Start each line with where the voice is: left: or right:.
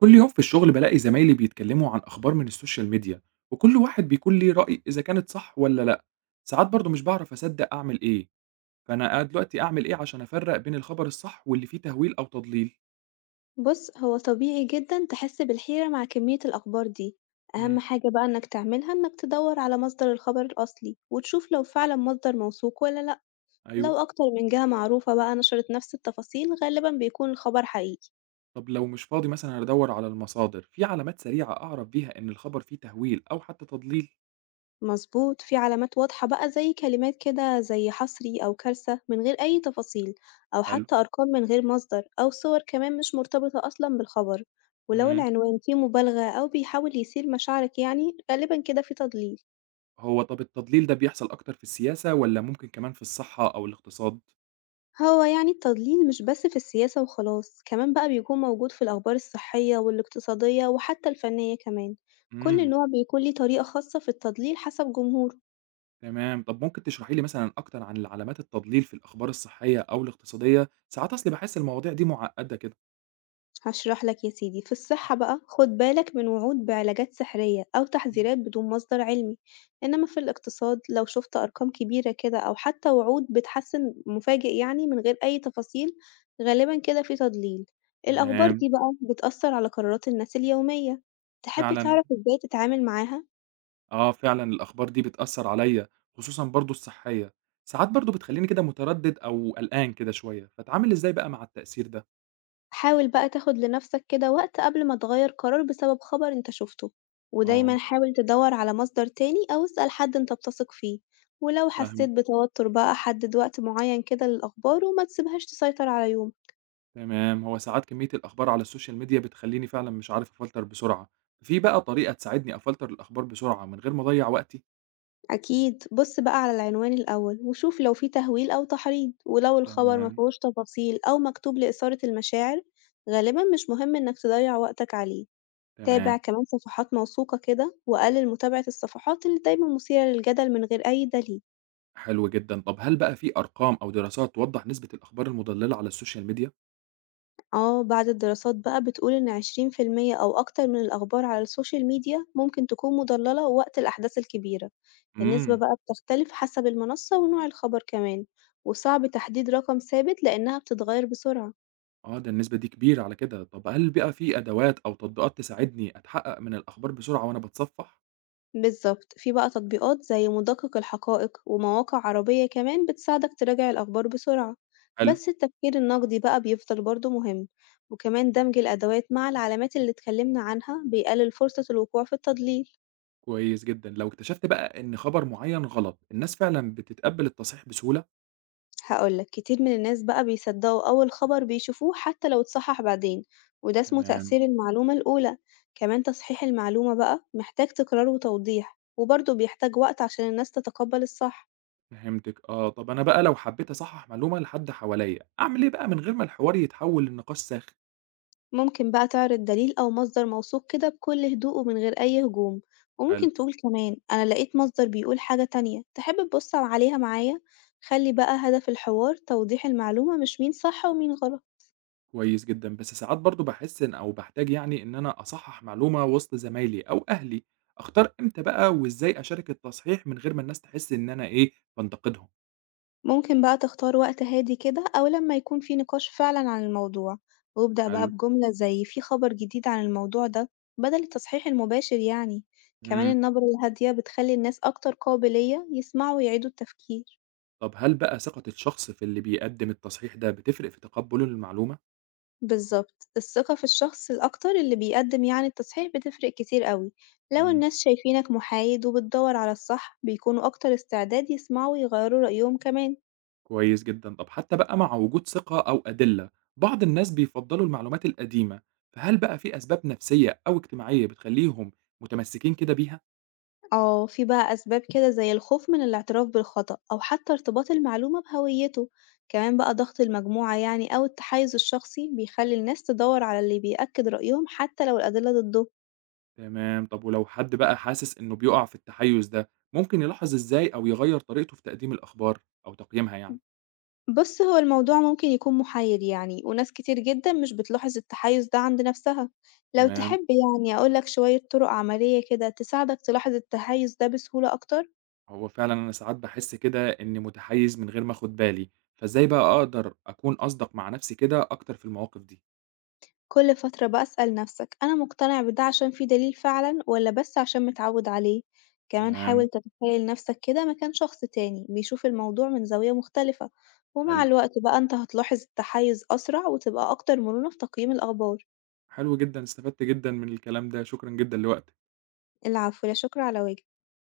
right: كل يوم في الشغل بلاقي زمايلي بيتكلموا عن أخبار من السوشيال ميديا، وكل واحد بيكون ليه رأي إذا كانت صح ولا لأ. ساعات برضه مش بعرف أصدق أعمل إيه. فأنا قاعد دلوقتي أعمل إيه عشان أفرق بين الخبر الصح واللي فيه تهويل أو تضليل؟
left: بُص، هو طبيعي جدًا تحس بالحيرة مع كمية الأخبار دي، أهم
right: امم
left: حاجة بقى إنك تعملها إنك تدوّر على مصدر الخبر الأصلي، وتشوف لو فعلًا مصدر موثوق والّا لأ، لو
right: أيوه.
left: أكتر من جهة معروفة بقى نشرت نفس التفاصيل غالبًا بيكون الخبر حقيقي.
right: طب لو مش فاضي مثلا أدور على المصادر، في علامات سريعة أعرف بيها إن الخبر فيه تهويل أو حتى تضليل؟
left: مضبوط، في علامات واضحة بقى زي كلمات كده زي حصري أو كارثة من غير أي تفاصيل، أو
right: حلو.
left: حتى أرقام من غير مصدر، أو صور كمان مش مرتبطة أصلًا بالخبر، ولو
right: امم
left: العنوان فيه مبالغة أو بيحاول يثير مشاعرك يعني غالبًا كده في تضليل.
right: هو طب التضليل ده بيحصل أكتر في السياسة ولا ممكن كمان في الصحة أو الاقتصاد؟
left: هو يعني التضليل مش بس في السياسة وخلاص، كمان بقى بيكون موجود في الأخبار الصحية والاقتصادية وحتى الفنية كمان، كل
right: امم
left: نوع بيكون ليه طريقة خاصة في التضليل حسب جمهوره.
right: تمام. طب ممكن تشرحي لي مثلا اكتر عن علامات التضليل في الاخبار الصحيه او الاقتصاديه؟ ساعات اصلي بحس المواضيع دي معقده كده.
left: هاشرح لك يا سيدي، في الصحة بقى خد بالك من وعود بعلاجات سحرية أو تحذيرات بدون مصدر علمي، إنما في الاقتصاد لو شفت أرقام كبيرة كده أو حتى وعود بتحسن مفاجئ يعني من غير أي تفاصيل غالبا كده في تضليل. الأخبار
right: تمام.
left: دي بقى بتأثر على قرارات الناس اليومية، تحب
right: فعلا،
left: تعرف إزاي تتعامل معاها؟
right: اه فعلا الاخبار دي بتاثر عليا، خصوصا برضو الصحيه. ساعات برضو بتخليني كده متردد او قلقان كده شويه، فاتعامل ازاي بقى مع التاثير ده؟
left: حاول بقى تاخد لنفسك كده وقت قبل ما تغير قرار بسبب خبر انت شفته، ودايما
right: اه،
left: حاول تدور على مصدر تاني أو اسأل حد انت بتثق فيه، ولو
right: فاهم.
left: حسيت بتوتر بقى حدد وقت معين كده للأخبار وما تسيبهاش تسيطر على يومك.
right: تمام. هو ساعات كميه الاخبار على السوشيال ميديا بتخليني فعلا مش عارف افلتر بسرعه. في بقى طريقه تساعدني افلتر الاخبار بسرعه من غير ما اضيع وقتي؟
left: أكيد، بص بقى على العنوان الأول وشوف لو فيه تهويل أو تحريض، ولو الخبر
right: تمام.
left: مفيهوش تفاصيل أو مكتوب لإثارة المشاعر غالبا مش مهم إنك تضيع وقتك عليه. تابع
right: تمام.
left: كمان صفحات موثوقة كده وقلل متابعة الصفحات اللي دايما مثيرة للجدل من غير أي دليل.
right: حلو جدًا، طب هل بقى في أرقام أو دراسات توضّح نسبة الأخبار المُضلّلة على السوشيال ميديا؟
left: آه، بعض الدراسات بقى بتقول إن 20% أو أكتر من الأخبار على السوشيال ميديا ممكن تكون مضللة وقت الأحداث الكبيرة، النسبة
right: إمم،
left: بقى بتختلف حسب المنصة ونوع الخبر كمان، وصعب تحديد رقم ثابت لأنها بتتغير بسرعة.
right: آه، ده النسبة دي كبيرة على كده، طب هل بقى في أدوات أو تطبيقات تساعدني أتحقق من الأخبار بسرعة وأنا باتصفح؟
left: بالظبط، في بقى تطبيقات زي مدقق الحقائق ومواقع عربية كمان بتساعدك تراجع الأخبار بسرعة،
right: حلو،
left: بس التفكير النقدي بقى بيفضل برضه مهم، وكمان دمج الأدوات مع العلامات اللي اتكلمنا عنها بيقلل فرصة الوقوع في التضليل.
right: كويس جدًا، لو اكتشفت بقى إن خبر معيّن غلط، الناس فعلًا بتتقبّل التصحيح بسهولة؟
left: هاقول لك، كتير من الناس بقى بيصدقوا أول خبر بيشوفوه حتى لو اتصحح بعدين، وده اسمه
right: تمام،
left: تأثير المعلومة الأولى، كمان تصحيح المعلومة بقى محتاج تكرار وتوضيح، وبرضه بيحتاج وقت عشان الناس تتقبل الصح.
right: فهمتِك آه، طب أنا بقى لو حبيت أصحّح معلومة لحد حواليّا، أعمل إيه بقى من غير ما الحوار يتحوّل لنقاش ساخن؟
left: ممكن بقى تعرض دليل أو مصدر موثوق كده بكل هدوء ومن غير أي هجوم،
right: حلو.
left: وممكن تقول كمان أنا لقيت مصدر بيقول حاجة تانية، تحب تبص عليها معايا؟ خلي بقى هدف الحوار توضيح المعلومة مش مين صح ومين غلط.
right: كويس جدًا، بس ساعات برضه باحس إن أو باحتاج يعني إن أنا أصحّح معلومة وسط زمايلي أو أهلي، أختار إمتى بقى وإزاي أشارك التصحيح من غير ما الناس تحس إن أنا إيه، بانتقدهم؟
left: ممكن بقى تختار وقت هادي كده أو لما يكون في نقاش فعلا عن الموضوع، وابدأ بقى
right: حلو،
left: بجملة زي في خبر جديد عن الموضوع ده، بدل التصحيح المباشر يعني. كمان
right: إمم.
left: النبرة الهادية بتخلي الناس أكتر قابلية يسمعوا ويعيدوا التفكير.
right: طب هل بقى ثقة الشخص في اللي بيقدّم التصحيح ده بتفرق في تقبُّله للمعلومة؟
left: بالظبط، الثقة في الشخص الأكتر اللي بيقدم يعني التصحيح بتفرق كتير قوي، لو
right: إمم،
left: الناس شايفينك محايد وبتدور على الصح بيكونوا أكتر استعداد يسمعوا ويغيروا رأيهم كمان.
right: كويس جدًا، طب حتى بقى مع وجود ثقة أو أدلة، بعض الناس بيفضّلوا المعلومات القديمة، فهل بقى في أسباب نفسية أو اجتماعية بتخلّيهم متمسّكين كده بيها؟
left: اه، في بقى أسباب كده زي الخوف من الاعتراف بالخطأ أو حتى ارتباط المعلومة بهويته، كمان بقى ضغط المجموعة يعني أو التحيز الشخصي بيخلي الناس تدور على اللي بيأكد رأيهم حتى لو الأدلة ضده.
right: تمام، طب ولو حد بقى حاسس إنه بيُقع في التحيُّز ده، ممكن يلاحظ إزاي أو يغيّر طريقته في تقديم الأخبار أو تقييمها يعني؟
left: بص، هو الموضوع ممكن يكون محير يعني، وناس كتير جدا مش بتلاحظ التحيز ده عند نفسها. لو
right: تمام،
left: تحب يعني أقولك شوية طرق عملية كده تساعدك تلاحظ التحيز ده بسهولة أكتر.
right: هو فعلًا أنا ساعات باحس كده إني متحيِّز من غير ما آخُد بالي، فإزاي بقى أقدر أكون أصدق مع نفسي كده أكتر في المواقف دي؟
left: كل فترة بقى اسأل نفسك أنا مقتنع بده عشان في دليل فعلا ولا بس عشان متعود عليه، كمان
right: تمام،
left: حاول تتخيل نفسك كده مكان شخص تاني بيشوف الموضوع من زاوية مختلفة. ومع
right: حلو،
left: الوقت بقى انت هتلاحظ التحيز أسرع وتبقى أكتر مرونة في تقييم الأخبار.
right: حلو جدًا، استفدت جدًا من الكلام ده، شكرًا جدًا لوقتك.
left: العفو، لا شكر على واجب.